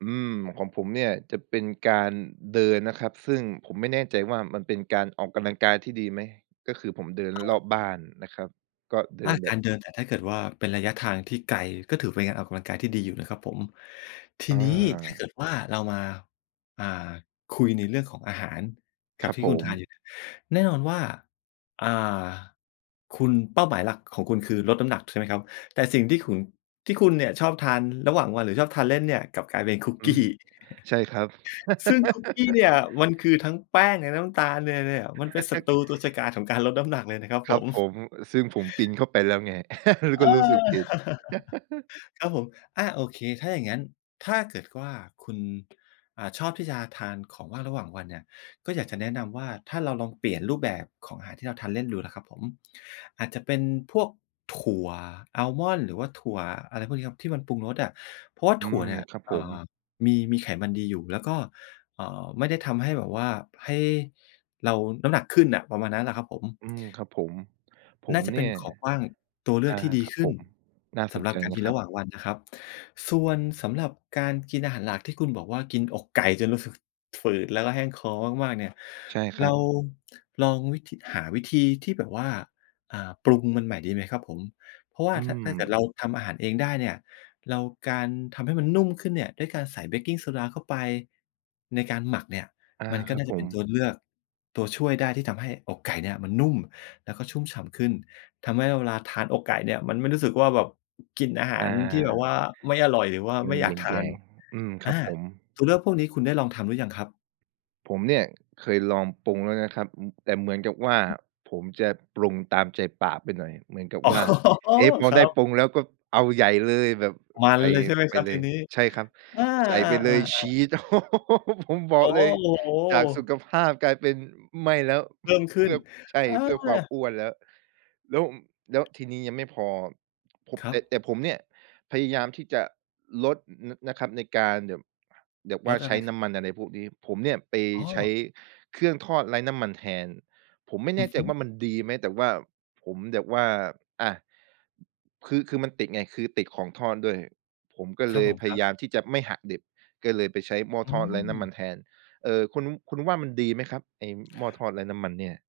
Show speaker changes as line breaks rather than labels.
อืม ของผมเนี่ยจะเป็นการเดินนะครับ ซึ่งผมไม่แน่ใจว่ามันเป็นการออกกำลังกายที่ดีไหม? ก็คือผมเดิน
อ
รอ
า
บบ้านนะครับ ก็เดิ
อา
นแ
ก
บ
าร
บ
เดินแต่ถ้าเกิดว่าเป็นระยะทางที่ไกลก็ถือเป็นการออกกำลังกายที่ดีอยู่นะครับผม ที
อ
นี้ถ้า
า
เกิดว่าเรามา อ่า คุยในเรื่องของอาหารกั
คร
บ
ับ
ที่
ผ
คุณทาน
ม
อยู่เนี่ย แน่นอนว่า อ่า คุณ เป้าหมายหลักของคุณคือลดน้ำหนักใช่ไหมครับ? แต่สิ่งที่ขุน ที่คุณเนี่ยชอบทานระหว่างวัน หรือชอบทานเล่นเนี่ยกลับกลายเป็นคุก
อื
กี้
ม ใช่ครับ
ซึ่งคุกกี้เนี่ยมันคือทั้งแป้งและน้ำตาลเนี่ย เนี่ย มันเป็นศัตรูตัวฉกาจของการลดน้ำหนักเลยนะครับ
ค
ผ
รับ
ม
ผม ซึ่งผมกินเข้าไปแล้วไง แล้
อ
ว
า
ก็รู้สึกผิด
ครับผม อา โอเค ถ้าอย่างงั้นถ้าเกิดว่าคุณ อ่า ชอบที่จะทานของว่างระหว่างวันเนี่ย ก็อยากจะแนะนำว่าถ้าเราลองเปลี่ยนรูปแบบของอาหารที่เราทานเล่นดูล่ะครับผม อาจจะเป็นพวกถั่วอาลมอนด์ หรือว่าถั่วอะไรพวกนี้ครับ ที่มันปรุงรสอะ เพราะว่า
อื
ถั่ว
ม
เนี่ย
ครับ
อ
ผ
่
ม
า มี มีไขมันดีอยู่แล้วก็ เอ่อ ไม่ได้ทำให้แบบว่าให้เราน้ำหนักขึ้นอะ ประมาณนั้นน่พะครับผม
อืม ครับผม ผ
น่
ม
าจะ
เ
เ
น
ป
ี
็
่
น
ย
ของว่างตัวเลื
อ
อ
า
กที่ดี
ครับ
ขึ
ผ
้น
ม น่า
ส
ส
ำ
น
หรั
ใ
บ
จ
การ
นะ
กิน
คร
ร
ั
ะ
บ
หว่างวันนะครับ ส่วนสำหรับการกินอาหารหลักที่คุณบอกว่ากินอกไก่จนรู้สึกฝืดแล้วก็แห้งคอมาก ๆ เนี่ย
ใช่ค
เ
ร
ร
ั
า
บ
ลองวิธี หาวิธีที่แบบว่า อ่า ปรุงมันใหม่ดีไหมครับผม? เพราะว่
อ
า
ื
ถ้า ถ้าเกิดเ
ม
ราทำอาหารเองได้เนี่ย เราการทำให้มันนุ่มขึ้นเนี่ย ด้วยการใส่เบกกิงโซดาเข้าไป ในการหมักเนี่ย
อา
มันก็
ครั
น่
บ
าจ
ผ
ะเป็
ม
นตัวเลือก ตัวช่วยได้ที่ทำให้อกไก่เนี่ยมันนุ่มแล้วก็ชุ่มฉ่ำขึ้น ทำให้เวลาทานอกไก่เนี่ยมันไม่รู้สึกว่าแบบกินอาห
อ
ารที่แบบว
า
่าไม่อร่อย หรือว่า
ม
ไม
ั
่
น
อย
แ
ากท
หย
าน
ง ๆ อืม ค
อ
รั
า
บผม
ตัวเลือกพวกนี้คุณได้ลองทำหรือยังครับ?
ผมเนี่ยเคยลองปรุงแล้วนะครับ อืม แต่เหมือนกับว่าผมจะปรุงตามใจปากไปหน่อย เหมือนกับ
อ๋อ
ว่า เอ๊ะ พอ
ครั
ได้
บ
ปรุงแล้วก็เอาใหญ่เลย แบบ
มัน
ใส่
เลยใช่ไหม
ไ
ค
ป
รับ
เล
ที
ย
นี้?
ใช่ครับ
อา
ใส่
อ
ไ
า
ปเล
อา
ย
อ
ช
า
ีส ผมบ
โ
อ
อ
ก
้โ
เลย จากสุ
ฮ!
ขภาพกลายเป็นไม่แล้ว
เพิ่มข
เ
ึ
พ
้
ื
น
่อ ใช่
เอ
เพื่อความ
อ
อ้วนแล้ว แล้ว แล้วทีนี้ยังไม่พอ ผม
ครั
แต่
บ
แต่ผมเนี่ยพยายามที่จะลด น นะครับ ในการแบบ แบบว
ล
่า
ดอ
ใ
ะ
ช
ไร
้
คร
น
ั
้
บ?
ำมัน อะไรพวกนี้ ผมเนี่ยไป
อ๋
ใช้
อ
เครื่องทอดไร้น้ำมันแทน ผมไม่
อ
แ
ื
น
อ
่ใ
ฮ
จ
ึ
ว่ามันดีไหม? แต่ว่าผมแบบว่า อะ คือ คือมันติดไง คือติดของทอดด้วย ผมก็
คร
เ
ั
ล
บผ
ย
ม
พ
คร
ย
ับ
ายามที่จะไม่หักดิบ ก็เลยไปใช้หม้อ
อื
ทอดไร้น้ำมั
ม
นแทน เอ่อ คุณ คุณว่ามันดีไหมครับ? ไอ้หม้อทอดไร้น้ำมันเนี่ย